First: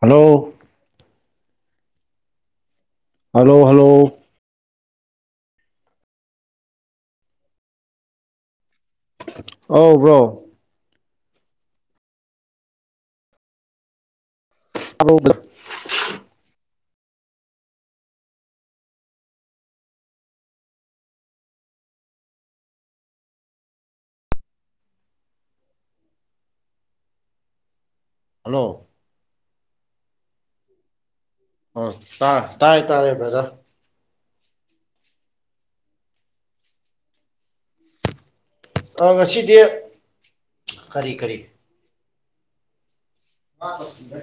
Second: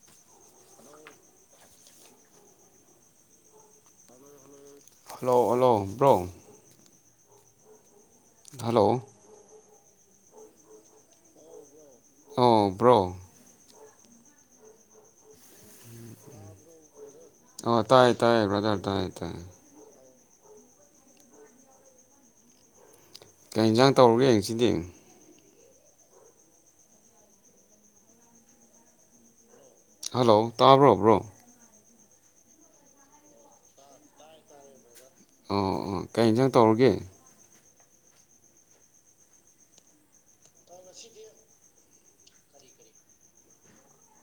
hello hello hello hello hello bro hello ꯑꯧ bro ꯑꯧ bro hello ꯕꯔ ꯑꯣ ꯇꯥꯏꯌꯦ ꯇꯥꯏꯌꯦ ꯕ꯭ꯔꯗꯔ ꯇꯥꯏ ꯇꯥꯏꯌꯦ ꯀꯩ ꯏꯟꯖꯥꯡ ꯇꯧꯔꯒꯦ ꯉꯁꯤꯗꯤ ꯍꯜꯂꯣ ꯍꯜꯂꯣ ꯇꯥꯕ꯭ꯔꯣꯕ꯭ꯔꯣ ꯑꯣ ꯇꯥ ꯇꯥꯔꯦ ꯇꯥꯔꯦ ꯕ꯭ꯔꯗꯔ ꯑꯝ ꯑꯝ ꯀꯩ ꯌꯦꯟꯁꯥꯡ ꯇꯧꯔꯒꯦ ꯑ ꯉꯁꯤꯗꯤ ꯀꯔꯤ ꯀꯔꯤ ꯄꯥ ꯂꯣꯢꯁꯤꯟꯒ꯭ꯔꯦ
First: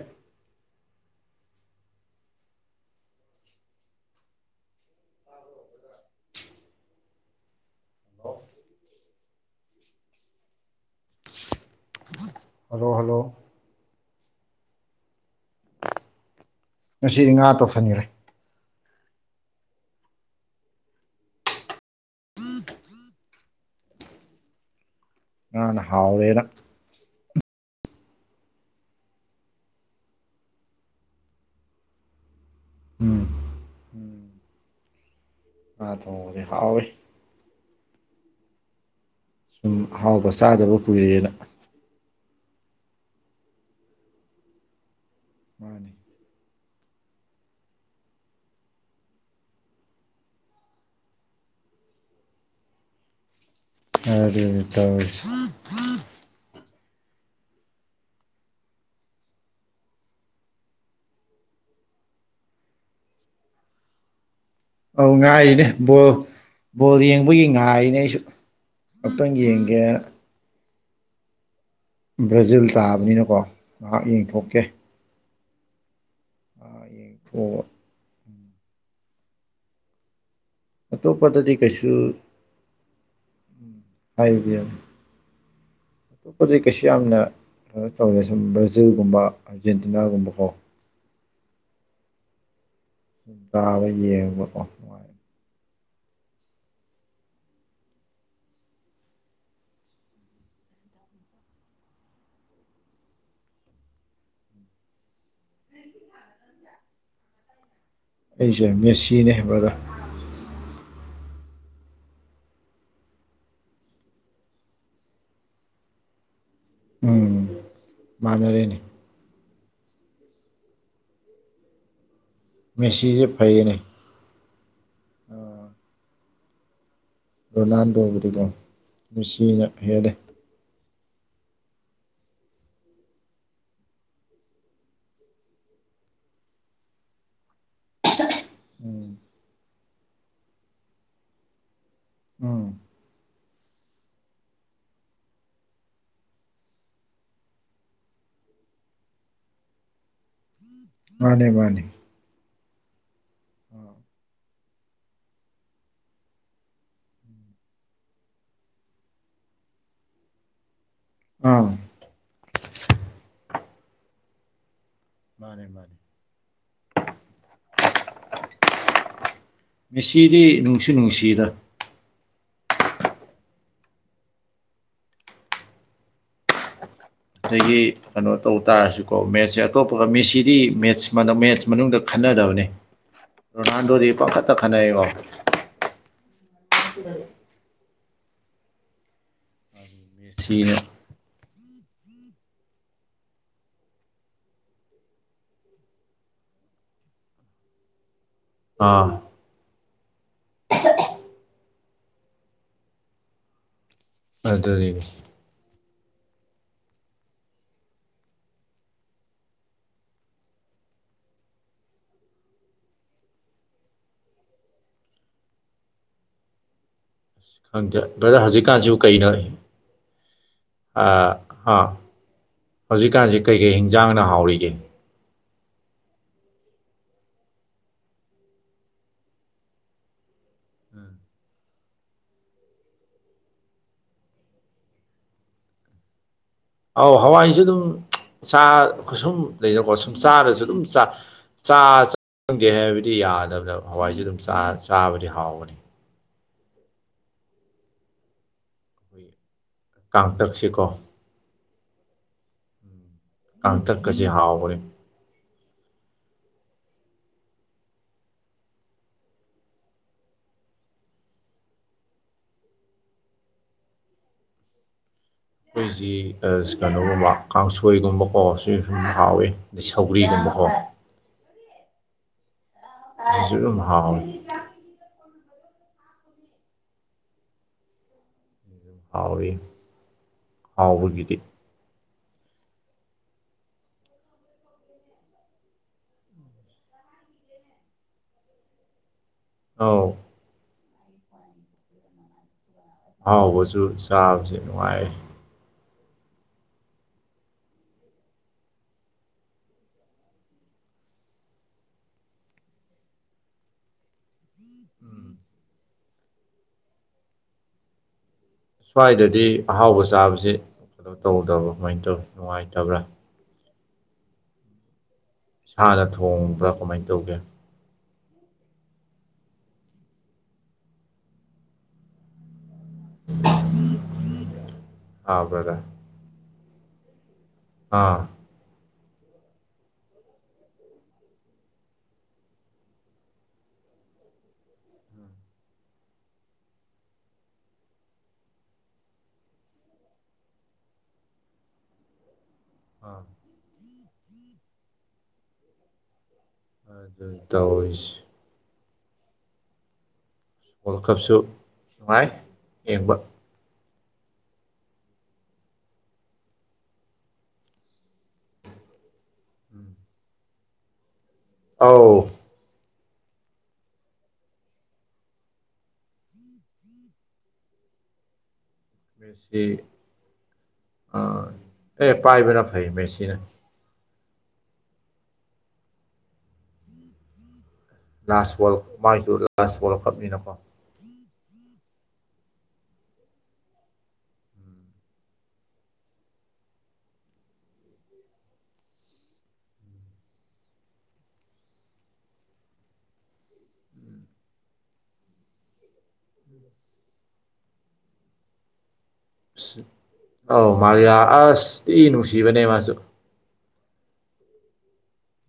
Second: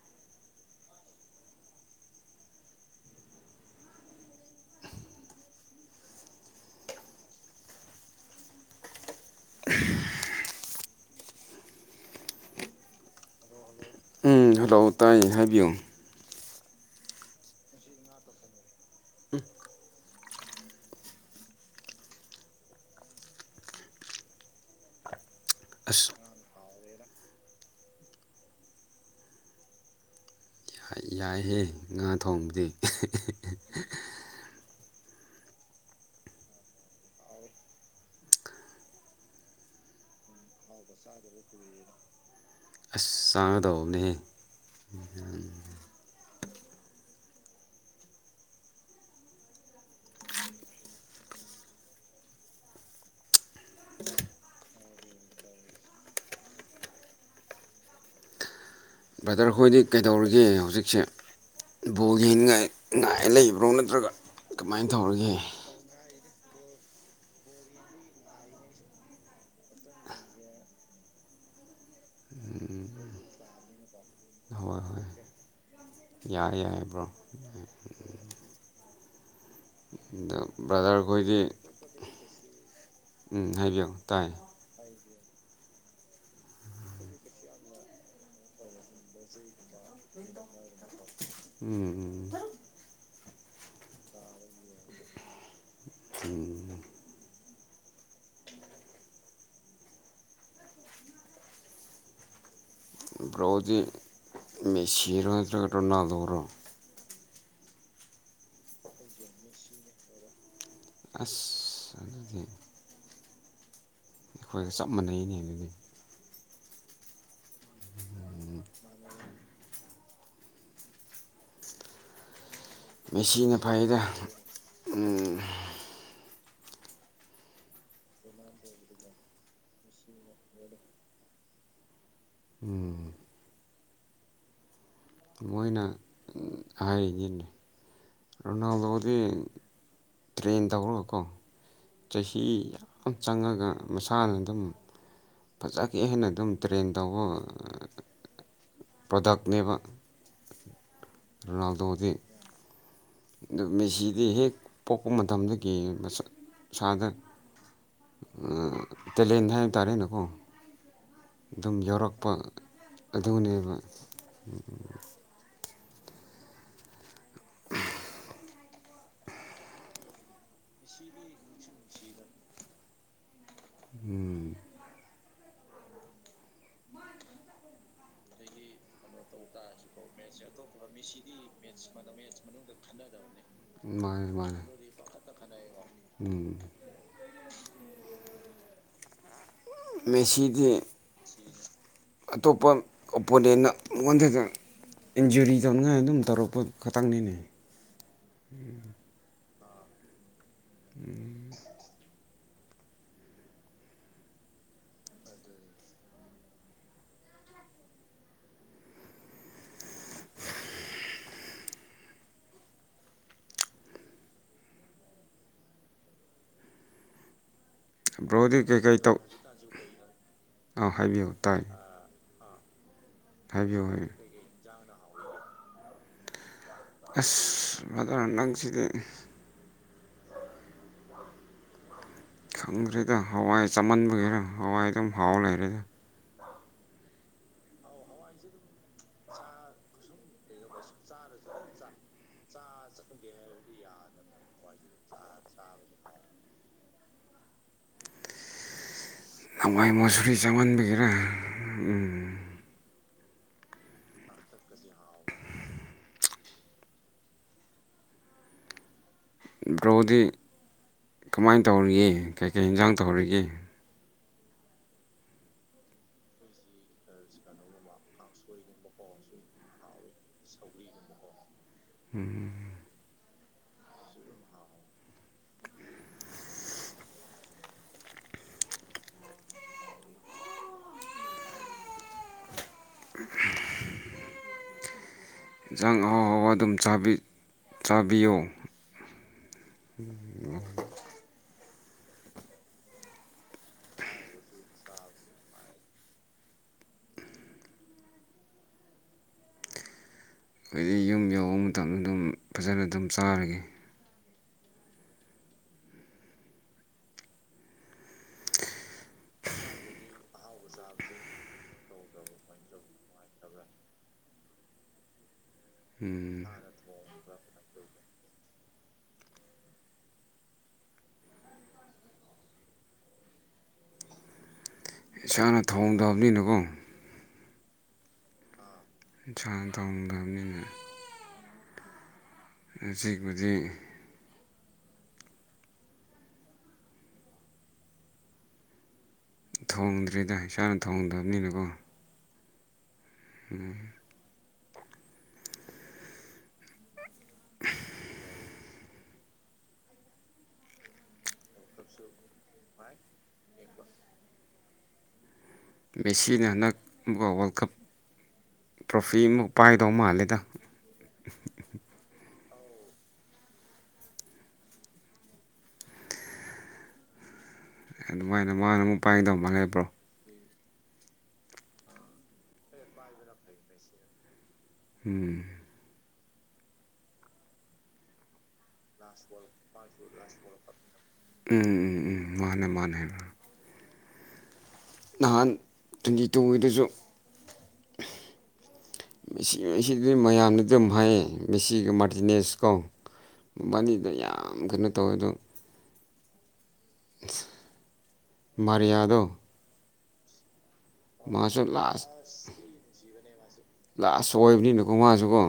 ꯑꯣ ꯍꯜꯂꯣ ꯍꯜꯂꯣ ꯑꯧ ꯇꯥꯏꯌꯦ ꯍꯥꯏꯕꯤꯌꯣ ꯉꯁꯤꯗꯤ ꯉꯥ ꯇꯧꯁꯟꯈꯔꯦ ꯉꯥꯅ ꯑꯁ ꯍꯥꯎꯑꯦꯅ ꯌꯥꯏꯍꯦ ꯉꯥ ꯊꯣꯡꯕꯗꯤ ꯎꯝ ꯎꯝ ꯉꯥ ꯊꯣꯡꯕꯗꯤ ꯍꯥꯎꯋꯦ ꯁꯨꯝ ꯑꯍꯥꯎꯕ ꯆꯥꯗꯕ ꯀꯨꯏꯔꯦꯅ ꯆꯥꯒꯗꯧꯕꯅꯤ ꯃꯥꯅꯤ ꯑꯗꯨꯅꯤ ꯇꯧꯔꯤꯁꯦ ꯕ꯭ꯔꯗꯔ ꯈꯣꯏꯗꯤ ꯀꯩꯗꯧꯔꯤꯒꯦ ꯍꯧꯖꯤꯛꯁꯦ ꯕꯣꯜ ꯌꯦꯡꯅꯤꯡꯥꯏ ꯉꯥꯏ ꯂꯩꯕ꯭ꯔꯣ ꯅꯠꯇ꯭ꯔꯒ ꯀꯃꯥꯏꯅ ꯑꯧ ꯇꯧꯔꯒꯦ ꯉꯥꯏꯔꯤꯅꯦ ꯕꯣꯜ ꯕꯣꯜ ꯌꯦꯡꯕꯒꯤ ꯉꯥꯏꯅꯦ ꯑꯩꯁꯨ ꯑꯝꯇꯪ ꯌꯦꯡꯒꯦꯅ ꯕ꯭ꯔꯥꯖꯤꯜ ꯇꯥꯕꯅꯤꯅꯀꯣ ꯉꯥꯏꯍꯥꯛ ꯌꯦꯡꯊꯣꯛꯀꯦ ꯌꯥꯏꯌꯦ ꯌꯥꯏꯌꯦ ꯉꯥꯏꯍꯥꯛ ꯕ꯭ꯔꯣ ꯌꯦꯡꯊꯣꯛꯑꯒ ꯑꯗꯣ ꯕ꯭ꯔꯗꯔ ꯈꯣꯏꯗꯤ ꯑꯇꯣꯞꯄꯗꯗꯤ ꯀꯩꯁꯨ ꯎꯝ ꯍꯥꯏꯕꯤꯌꯨ ꯇꯥꯏ ꯍꯥꯏꯕ [inaudible] ꯑꯇꯣꯞꯄꯗꯤ ꯀꯩꯁꯨ ꯌꯥꯝꯅ ꯀꯩꯅꯣ ꯇꯧ ꯑꯦ ꯁꯨꯝ ꯕ꯭ꯔꯖꯤꯜ ꯒꯨꯝꯕ ꯑꯥꯔꯖꯦꯟꯇꯤꯅꯥꯒꯨꯝꯕ ꯀꯣ ꯎꯝ ꯎꯝ ꯁꯨꯝ ꯇꯥꯕ ꯌꯦꯡꯕ ꯀꯣ ꯅꯨꯡꯉꯥꯏ ꯎꯝ ꯕ꯭ꯔꯣꯗꯤ ꯃꯦꯁꯤꯔꯣ ꯅꯠꯇꯔꯒ ꯔꯣꯅꯥꯜꯗꯣꯔꯣ ꯑꯩꯁꯦ ꯃꯦꯁꯤꯅꯦ ꯕꯔꯗꯔ ꯑꯁ ꯑꯗꯨꯗꯤ ꯑꯈꯣꯏꯒ ꯆꯞ ꯃꯥꯟꯅꯩꯅꯦ ꯑꯗꯨꯗꯤ ꯎꯝ ꯃꯥꯟꯅꯔꯦꯅꯦ ꯃꯦꯁꯤꯁꯦ ꯃꯦꯁꯤꯅ ꯐꯩꯌꯦꯅꯦ ꯐꯩꯌꯦꯗ ꯎꯝ ꯔꯣꯅꯥꯜꯗꯣ ꯒꯤꯗꯤꯀꯣ ꯃꯦꯁꯤꯁꯤꯅ ꯍꯦꯜꯂꯦ ꯎꯝ ꯃꯣꯏꯅ ꯍꯥꯏꯔꯤꯅꯤꯅꯦ ꯔꯣꯅꯥꯜꯗꯣꯗꯤ ꯎꯝ ꯇ꯭ꯔꯦꯟ ꯇꯧꯔꯒꯀꯣ ꯆꯍꯤ ꯎꯝ ꯌꯥꯝ ꯆꯪꯉꯒ ꯃꯁꯥꯅ ꯑꯗꯨꯝ ꯐꯖꯒꯦꯡꯍꯥꯏꯅ ꯑꯗꯨꯝ ꯇ꯭ꯔꯦꯟ ꯇꯧꯕ ꯑ ꯄ꯭ꯔꯗꯛꯅꯦꯕ ꯃꯥꯅꯦ ꯃꯥꯅꯦ ꯔꯣꯅꯥꯜꯗꯣꯗꯤ ꯑꯗꯨ ꯃꯦꯁꯤꯗꯤ ꯍꯦꯛ ꯄꯣꯛꯄ ꯃꯇꯝꯗꯒꯤ ꯃꯁꯥ ꯃꯁꯥꯗ ꯇꯦꯂꯦꯟ ꯍꯥꯏ ꯇꯥꯔꯦꯅꯦꯀꯣ ꯑꯥ ꯑꯗꯨꯝ ꯌꯥꯎꯔꯛꯄ ꯑꯗꯨꯅꯦꯕ [inaudible] ꯃꯥꯅꯦ ꯃꯥꯅꯦ ꯃꯦꯁꯤꯗꯤ ꯅꯨꯡꯁꯨ ꯅꯨꯡꯁꯤꯗ ꯎꯝ ꯑꯗꯒꯤ ꯀꯩꯅꯣ ꯇꯧ ꯇꯥꯔꯁꯨꯀꯣ ꯃꯦꯠꯁꯦ ꯑꯇꯣꯞꯄꯒ ꯃꯦꯁꯤꯗꯤ ꯃꯦꯠꯁ ꯃꯦꯠꯁ ꯃꯅꯨꯡꯗ ꯈꯠ ꯈꯟꯅꯗꯕꯅꯦ ꯔꯣꯅꯥꯜꯗꯣꯗꯤ ꯃꯥꯅꯦ ꯄꯪꯈꯠꯇ ꯃꯥꯅꯦ ꯈꯠꯅꯩꯑꯦꯕ ꯎꯝ [inaudible] ꯃꯦꯁꯤꯗꯤ ꯃꯦꯁꯤꯅ ꯑꯇꯣꯞꯄ ꯑꯣꯄꯣꯅꯤꯌꯟꯅ ꯃꯉꯣꯟꯗꯒ ꯏꯟꯖꯨꯔꯤ ꯇꯧꯅꯤꯉꯥꯏ ꯑꯗꯨꯝ ꯇꯧꯔꯛꯄ ꯈꯛꯇꯪꯅꯤꯅꯦ ꯑꯥ ꯑꯗꯨꯅꯦ ꯈꯪꯗꯦ ꯕ꯭ꯔꯗ꯭ꯔ ꯕ꯭ꯔꯣꯗꯤ ꯀꯩꯀꯩ ꯍꯧꯖꯤꯛꯀꯥꯟꯁꯤꯕꯨ ꯇꯧ ꯀꯩꯗꯧꯔꯤ ꯑꯥ ꯍꯥꯏꯕꯤꯌꯨ ꯇꯥꯏ ꯍꯧꯖꯤꯛꯀꯥꯟꯁꯤ ꯀꯩ ꯀꯩ ꯍꯥꯏꯕꯤꯌꯨ ꯍꯥꯏꯕꯤꯌꯨ ꯍꯤꯟꯖꯥꯡꯅ ꯍꯥꯎꯔꯤꯒꯦ ꯑꯁ ꯕ꯭ꯔꯗ꯭ꯔ ꯅꯪꯁꯤꯗꯤ ꯎꯝ ꯈꯪꯗ꯭ꯔꯦꯗ ꯍꯋꯥꯏ ꯆꯃꯟꯕꯒꯤꯔ ꯍꯋꯥꯏ ꯑꯗꯨꯝ ꯍꯥꯎ ꯂꯩꯔꯦꯗ ꯑꯧ ꯍꯋꯥꯏꯁꯨ ꯑꯗꯨꯝ ꯁꯨꯝ ꯂꯩꯅꯀꯣ ꯁꯨꯝ ꯆꯥꯔꯁꯨ ꯑꯗꯨꯝ ꯆꯥꯒꯦ ꯍꯥꯏꯕꯗꯤ ꯌꯥꯗꯕꯗ ꯍꯋꯥꯏꯁꯨ ꯑꯗꯨꯝ ꯆꯥꯕꯗꯤ ꯍꯥꯎꯕꯅꯤ ꯑꯩꯈꯣꯏꯒꯤ ꯍꯋꯥꯏ ꯃꯨꯁꯔꯤ ꯀꯥꯡꯇꯛꯁꯤꯀꯣ ꯆꯥꯃꯟꯕꯤꯒꯤꯔꯥ ꯎꯝ ꯀꯪꯇꯛ ꯀꯁꯤ ꯍꯥꯥꯎꯕꯅꯦ ꯕ꯭ꯔꯣꯗꯤ ꯀꯃꯥꯏꯅ ꯇꯧꯔꯤꯒꯦ ꯀꯩ ꯀꯩ ꯏꯟꯖꯥꯡ ꯇꯧꯔꯤꯒꯦ ꯑꯈꯣꯏꯁꯤ ꯀꯩꯅꯣꯒꯨꯝꯕ ꯀꯥꯡꯁꯣꯏꯒꯨꯝꯕ ꯀꯣꯁꯨ ꯁꯨꯝ ꯍꯥꯎꯋꯤ ꯑꯗꯩ ꯁꯧꯒ꯭ꯔꯤꯒꯨꯝꯕ ꯑꯣ ꯎꯝ [unintelligible] ꯍꯥꯎꯋꯤ ꯍꯥꯎꯕꯒꯤꯗꯤ [inaudible] ꯏꯟꯁꯥꯡ ꯑꯍꯥꯎ ꯑꯍꯥꯎꯕ ꯑꯗꯨꯝ ꯆꯥꯕꯤ ꯆꯥꯕꯤꯌꯣ ꯑꯧ ꯎꯝ ꯑꯍꯥꯎꯕꯁꯨ ꯆꯕꯁꯦ ꯅꯨꯡꯉꯥꯏꯑꯦ ꯑꯩꯗꯤ ꯌꯨꯝ ꯌꯧꯕ ꯃꯇꯝꯗ ꯑꯗꯨꯝ ꯐꯖꯅ ꯑꯗꯨꯝ ꯆꯥꯔꯒꯦ ꯁ꯭ꯋꯥꯏꯗꯗꯤ ꯑꯍꯥꯎꯕ ꯆꯥꯕꯁꯦ ꯀꯩꯅꯣ ꯇꯧꯗꯕꯥꯀꯃꯥꯏꯅ ꯇꯧꯏ ꯅꯨꯡꯉꯥꯏꯇꯕ꯭ꯔꯥ ꯏꯁꯥꯅ ꯎꯝ ꯊꯣꯡꯕ꯭ꯔꯥ ꯀꯃꯥꯏ ꯇꯧꯒꯦ [inaudible] ꯏꯁꯥꯅ ꯕ꯭ꯔꯗꯔ ꯊꯣꯡꯗꯕꯅꯤꯅꯀꯣ ꯑꯥ ꯏꯁꯥꯅ ꯊꯣꯡꯗꯕꯅꯤꯅ ꯉꯁꯤꯕꯨꯗꯤ ꯊꯣꯡꯗ꯭ꯔꯤꯗ ꯏꯁꯥꯅ ꯊꯣꯡꯗꯕꯅꯤꯅꯀꯣ ꯑꯥ ꯎꯝ ꯇꯧꯔꯁꯤ ꯋꯥꯔꯜ ꯀꯞꯁꯨ ꯅꯨꯡꯉꯥꯏ ꯌꯦꯡꯕ ꯃꯦꯁꯤꯅ ꯍꯟꯗꯛ ꯀꯣ ꯋꯥꯔꯜ ꯀꯞ ꯇ꯭ꯔꯣ ꯐꯤ ꯑꯃ ꯄꯥꯏꯗꯧ ꯃꯥꯜꯂꯦꯗ ꯑꯧ ꯑꯗꯨꯃꯥꯏꯅ ꯃꯥꯅ ꯑꯃꯨꯛ ꯄꯥꯏꯒꯗꯧ ꯃꯦꯁꯤ ꯃꯥꯟꯕ꯭ꯔꯣ ꯑꯦ ꯄꯥꯏꯕꯅ ꯐꯩ ꯃꯦꯁꯤꯅ ꯎꯝ ꯂꯥꯁ ꯕꯣꯜ ꯃꯥꯢꯁꯨ ꯂꯥꯁ ꯋꯥꯔꯜ ꯀꯞꯅꯤꯅꯀꯣ ꯎꯝ ꯎꯝ ꯎꯝ ꯃꯥꯅꯦ ꯃꯥꯅꯦ ꯅꯍꯥꯟ ꯇ꯭ꯋꯦꯟꯇꯤ ꯇꯨꯒꯤꯗꯨꯁꯨ ꯃꯦꯁꯤ ꯃꯦꯁꯤꯁꯤꯗꯤ ꯃꯌꯥꯝꯅ ꯑꯗꯨꯝ ꯍꯥꯏꯌꯦ ꯃꯦꯁꯤꯒꯤ ꯃꯥꯔꯇꯤꯅꯦꯁ ꯀꯣ ꯕꯥꯅꯤꯗ ꯌꯥꯝ ꯀꯩꯅꯣ ꯇꯧꯋꯦ ꯑꯗꯣ ꯃꯔꯤꯌꯥꯗꯣ ꯑꯧ ꯃꯥꯔꯤꯌꯥ ꯃꯥꯁꯨ ꯑꯁ ꯊꯤ ꯂꯥꯁ ꯅꯨꯡꯁꯤꯕꯅꯦ ꯃꯥꯁꯨ ꯂꯥꯁ ꯑꯣꯏꯕꯅꯤꯅꯀꯣ ꯃꯥꯁꯨꯀꯣ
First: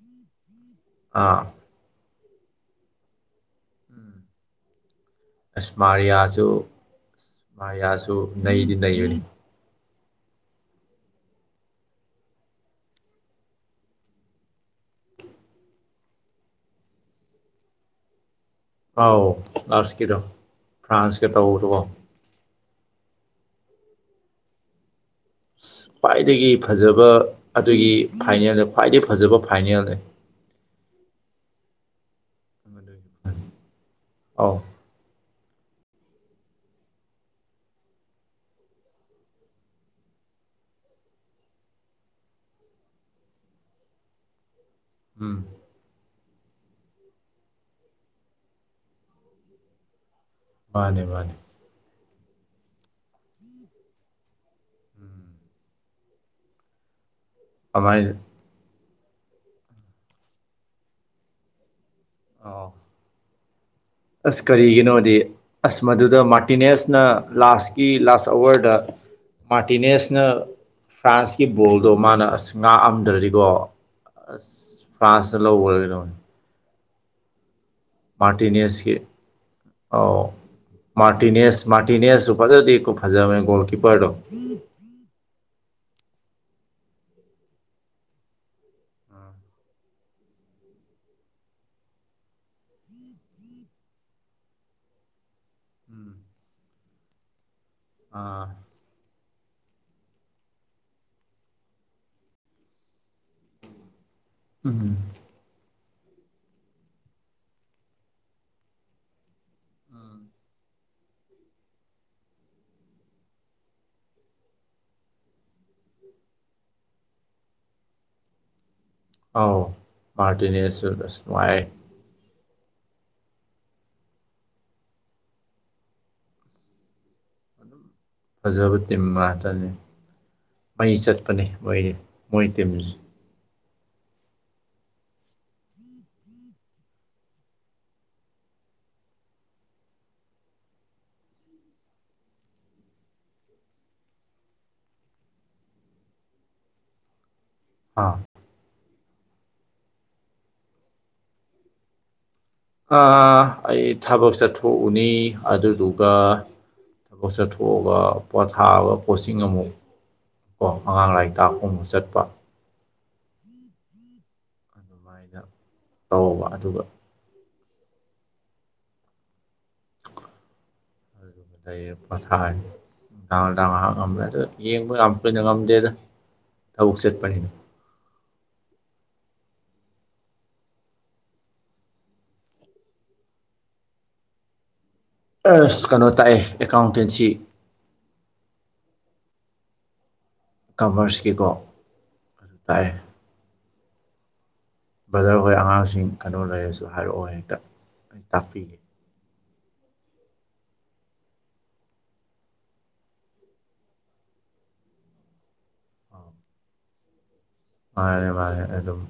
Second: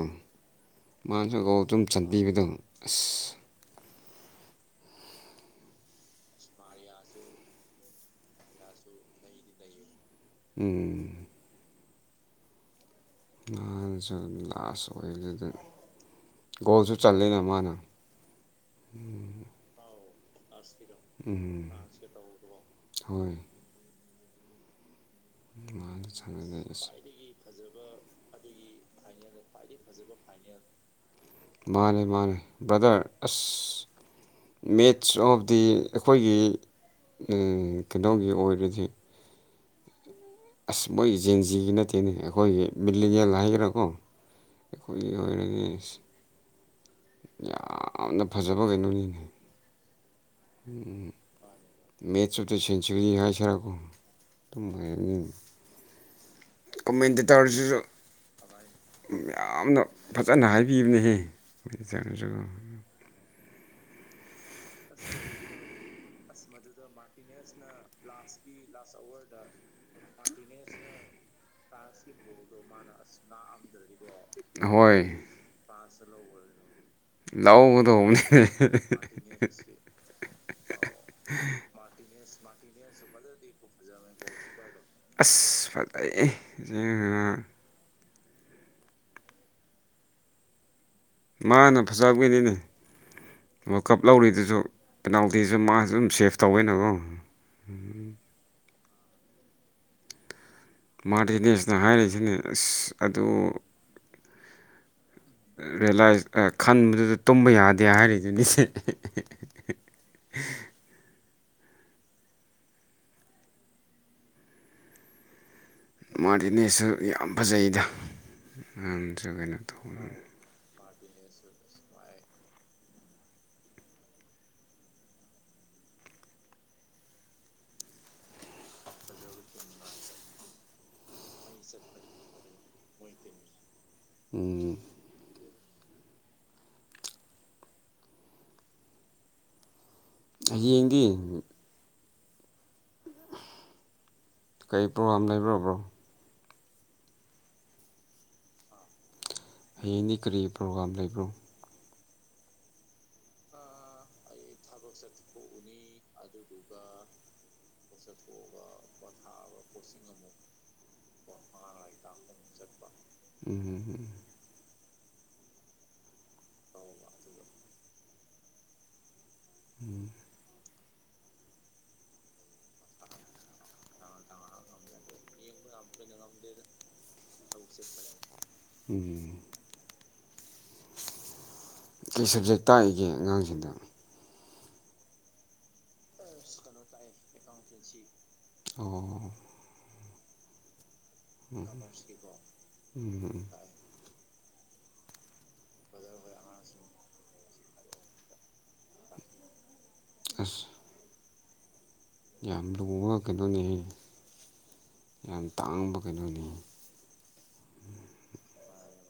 ꯃꯥꯅꯁꯨ ꯑꯥ ꯒꯣꯜ ꯑꯗꯨꯝ ꯆꯟ ꯄꯤꯕꯗꯣ ꯑꯁ ꯑꯦꯁ ꯃꯥꯔꯤꯌꯥꯁꯨ ꯃꯥꯔꯤꯌꯥꯁꯨ ꯅꯩꯗꯤ ꯅꯩꯕꯅꯤ ꯎꯝ ꯃꯥꯅꯁꯨ ꯂꯥꯁ ꯑꯣꯢꯕꯖꯤꯗ ꯒꯣꯜꯁꯨ ꯆꯂꯦꯅ ꯃꯥꯅ ꯑꯥꯎ ꯂꯥꯁꯀꯤꯗꯣ ꯐ꯭ꯔꯥꯟꯁꯀ ꯎꯝ ꯇꯧꯕꯗꯣꯀꯣ ꯍꯣꯏ ꯑꯁ ꯃꯥꯅ ꯈ꯭ꯋꯥꯏꯗꯒꯤ ꯁꯥꯟꯅꯖꯩꯁꯦ ꯐꯖꯕ ꯑꯗꯨꯒꯤ ꯐꯥꯏꯅꯦꯜꯗ ꯈ꯭ꯋꯥꯏꯗꯒꯤ ꯐꯖꯕ ꯐꯥꯏꯅꯦꯜꯅꯦ ꯃꯥꯅꯦ ꯃꯥꯅꯦ ꯕ꯭ꯔꯗꯔ ꯑꯁ ꯑꯧ ꯃꯦꯠꯆ ꯑꯣꯐ ꯗꯤ ꯑꯩꯈꯣꯏꯒꯤ ꯎꯝ ꯀꯩꯅꯣꯒꯤ ꯑꯣꯏꯔꯗꯤ ꯑꯁ ꯃꯣꯏꯒꯤ ꯖꯦꯟꯖꯤꯒꯤ ꯅꯠꯇꯦꯅꯦ ꯑꯩꯈꯣꯏꯒꯤ ꯃꯤꯂꯤꯅꯤꯌꯦꯜ ꯍꯥꯏꯒꯦꯔꯥꯀꯣ ꯑꯩꯈꯣꯏꯒꯤ ꯎꯝ ꯑꯣꯏꯔ ꯒꯦꯁ ꯌꯥꯝꯅ ꯐꯖꯕ ꯀꯩꯅꯣꯅꯤꯅꯦ ꯃꯥꯅꯦ ꯃꯥꯅꯦ ꯃꯦꯠꯁ ꯑꯣꯞꯇꯥ ꯁꯦꯟꯆꯨꯔꯤ ꯍꯥꯏꯁꯤꯔꯀꯣ ꯑꯗꯨꯝ ꯍꯥꯢꯔꯅꯤ ꯎꯝ ꯀꯣꯃꯦꯟꯗ ꯇꯔꯁꯤꯁꯨ ꯑꯃꯥꯏꯅ ꯌꯥꯝꯅ ꯐꯖꯅ ꯍꯥꯏꯕꯤꯕꯅꯦꯍꯦ ꯀꯩꯅꯣꯁꯨ ꯑꯧ ꯑꯁ ꯀꯔꯤꯒꯤꯅꯣꯗꯤ ꯑꯁ ꯃꯗꯨꯗ ꯃꯥꯔꯇꯤꯅꯦꯁꯅ ꯂꯥꯁꯀꯤ ꯂꯥꯁ ꯑꯋꯔꯗ ꯃꯥꯔꯇꯤꯅꯦꯁꯅ ꯐ꯭ꯔꯥꯟꯁꯀꯤ ꯕꯣꯜꯗꯣ ꯃꯥꯅ ꯑꯁ ꯉꯥꯛꯑꯝꯗ꯭ꯔꯗꯤꯀꯣ ꯑꯁ ꯍꯣꯏ ꯐ꯭ꯔꯥꯟꯁꯅ ꯂꯧꯈ꯭ꯔꯦ ꯗꯨꯝ ꯂꯧ ꯃꯥꯔꯇꯤꯅꯦꯁꯀꯤ ꯑꯧ ꯃꯥꯔꯇꯤꯅꯦꯁ ꯃꯥꯔꯇꯤꯅꯦꯁꯁꯨ ꯐꯖꯅꯗꯤ ꯗꯨꯝ ꯐꯖꯕꯅꯦ ꯒꯣꯜ ꯀꯤꯄ꯭ꯔꯗꯣ ꯑꯁ ꯐꯖꯩꯌꯦ ꯃꯥꯅ ꯐꯖꯕꯒꯤꯅꯤꯅꯦ ꯋꯥꯔ꯭ꯜ ꯀꯞ ꯂꯧꯔꯤꯗꯨꯁꯨ ꯄꯦꯅꯥꯜꯇꯤꯁꯨ ꯃꯥꯁꯨ ꯑꯗꯨꯝ ꯎꯝ ꯁꯦꯐ ꯇꯧꯋꯦꯅꯀꯣ ꯑꯥ ꯃꯥꯔꯇꯤꯅꯦꯁꯅ ꯍꯥꯏꯔꯤꯁꯤꯅꯤ ꯑꯁ ꯑꯗꯨ ꯎꯝ ꯔꯤꯌꯦꯂꯥꯏꯁ ꯑ ꯈꯟꯕꯗꯨꯗ ꯇꯨꯝꯕ ꯌꯥꯗꯦ ꯍꯥꯏꯔꯤꯗꯨꯅꯤ ꯁꯦ ꯑꯦꯍꯦꯍꯦꯍꯦ ꯍꯥ ꯃꯥꯔꯇꯤꯅꯦꯁꯁꯨ ꯌꯥꯝ ꯐꯖꯩꯌꯦꯗ ꯑꯥꯎ ꯃꯥꯔꯇꯤꯅꯦꯁꯨ ꯑꯁ ꯅꯨꯡꯉꯥꯏꯌꯦ ꯐꯖꯕ ꯇꯤꯝ ꯉꯥꯛꯇꯅꯦ ꯃꯩ ꯆꯠꯄꯅꯦ ꯃꯣꯏꯗꯤ ꯃꯣꯏ ꯇꯤꯝꯁꯤ ꯎꯝ ꯍꯌꯦꯡꯗꯤ ꯎꯝ ꯀꯔꯤ ꯄ꯭ꯔꯣꯒꯥꯔꯝ ꯂꯩꯕ꯭ꯔꯣ ꯕ꯭ꯔꯣ ꯑꯥ ꯍꯌꯦꯡꯗꯤ ꯀꯔꯤ ꯄ꯭ꯔꯣꯒꯥꯔꯝ ꯂꯩꯕ꯭ꯔꯣ ꯑꯥ ꯑꯩ ꯊꯕꯛ ꯆꯠꯊꯣꯛꯎꯅꯤ ꯑꯗꯨꯗꯨ ꯑꯗꯨꯗꯨꯒ ꯀꯣꯛ ꯆꯠꯊꯣꯛꯑꯒ ꯄꯣꯊꯥꯕ ꯀꯣꯆꯤꯡ ꯄꯣꯊꯥꯕ ꯑꯃꯨꯛ ꯄꯣꯠꯁꯤꯡ ꯑꯃꯨꯛ ꯀꯣ ꯑꯉꯥꯡ ꯂꯥꯏꯔꯤꯛ ꯇꯥꯛꯄ ꯑꯃꯨꯛ ꯆꯠꯄ ꯎꯝ ꯎꯝ ꯑꯗꯨꯃꯥꯏꯅ ꯇꯧꯕ ꯑꯗꯨꯒ ꯎꯝ [unintelligible] ꯗꯦꯗ ꯊꯕꯛ ꯆꯠꯄꯅꯤꯅ ꯎꯝ ꯀꯩ ꯁꯕꯖꯦꯛ ꯇꯥꯛꯏꯒꯦ ꯑꯉꯥꯡꯁꯤꯡꯗꯣ ꯑꯁ ꯀꯩꯅꯣ ꯇꯥꯛꯑꯦ ꯑꯦꯀꯥꯎꯟꯇꯦꯟꯁꯤ ꯑꯣ ꯀꯃꯔꯁꯀꯤꯀꯣ ꯎꯝ ꯀꯣꯃ꯭ꯔꯁ ꯀꯤꯀꯣ ꯑꯗꯨ ꯇꯥꯛꯑꯦ ꯎꯝ ꯕ꯭ꯔꯗꯔ ꯍꯣꯏ ꯑꯉꯥꯡꯁꯤꯡ ꯀꯩꯅꯣ ꯂꯩꯔꯁꯨ ꯍꯥꯏꯔꯛꯑꯣ ꯍꯦꯛꯇ ꯑꯩ ꯇꯥꯛꯄꯤꯒꯦ ꯑꯁ ꯌꯥꯝ ꯂꯨꯕ ꯀꯩꯩꯅꯣꯅꯦꯍꯦ ꯌꯥꯝ ꯇꯥꯡꯕ ꯀꯩꯅꯣꯅꯦ ꯃꯥꯅꯦ ꯃꯥꯅꯦ ꯑꯗꯨꯝ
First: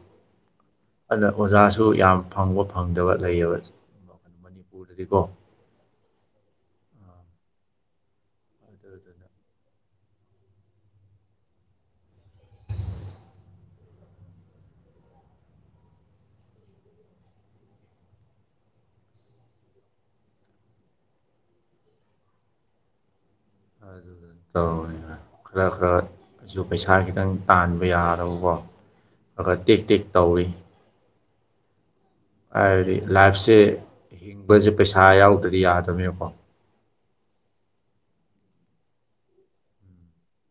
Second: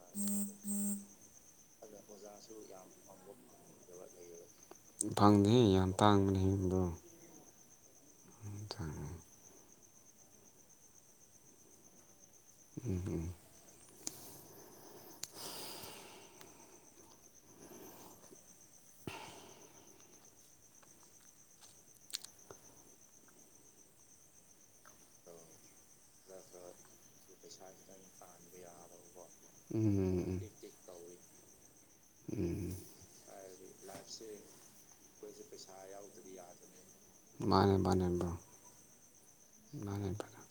ꯑꯗꯨꯅ ꯑꯣꯖꯥꯁꯨ ꯌꯥꯝ ꯐꯪꯕ ꯐꯪꯗꯕ ꯂꯩꯌꯦꯕ ꯃꯅꯤꯄꯨꯔꯗꯗꯤꯀꯣ ꯐꯪꯗꯤꯍꯦ ꯌꯥꯝ ꯇꯥꯡꯕꯅꯦꯗꯣ ꯑꯗꯨꯗꯨꯅ [unintelligible] ꯎꯝ ꯎꯝ ꯑꯗꯨꯗ ꯇꯧꯔꯤꯕ ꯈꯔ ꯈꯔꯁꯨ ꯄꯩꯁꯥ ꯄꯩꯁꯥ ꯈꯤꯇꯪ ꯇꯥꯟꯕ ꯌꯥ ꯅꯕꯀꯣ ꯈ꯭ꯔ ꯈ꯭ꯔ ꯇꯦꯛ ꯇꯦꯛ ꯎꯝ ꯎꯝ ꯎꯝ ꯇꯧꯔꯤ ꯎꯝ ꯍꯥꯏꯕꯗꯤ ꯂꯥꯏꯐꯁꯦ ꯍꯤꯡꯕꯁꯦ ꯄꯩꯁꯥ ꯌꯥꯎꯗ꯭ꯔꯗꯤ ꯌꯥꯗꯕꯅꯤꯅꯀꯣ ꯃꯥꯅꯦ ꯃꯥꯅꯦ ꯕ꯭ꯔꯣ ꯃꯥꯅꯦ ꯕ꯭ꯔꯗꯔ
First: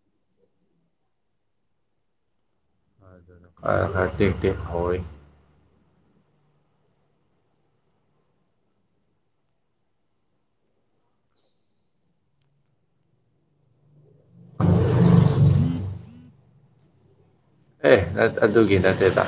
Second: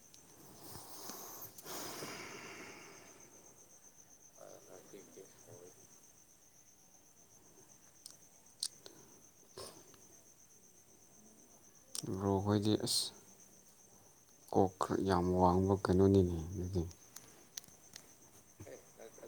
[unintelligible] ꯇꯦꯛ ꯈꯦꯛ ꯍꯧꯏ ꯕ꯭ꯔꯣ ꯈꯣꯏꯗꯤ ꯑꯁ ꯀꯣꯛꯈ꯭ꯔ ꯌꯥꯝ ꯋꯥꯡꯕ ꯀꯩꯅꯣꯅꯤꯅꯦ ꯑꯗꯨꯗꯤ ꯑꯦ ꯑꯥ ꯑꯗꯨꯒꯤ ꯅꯠꯇꯦꯗ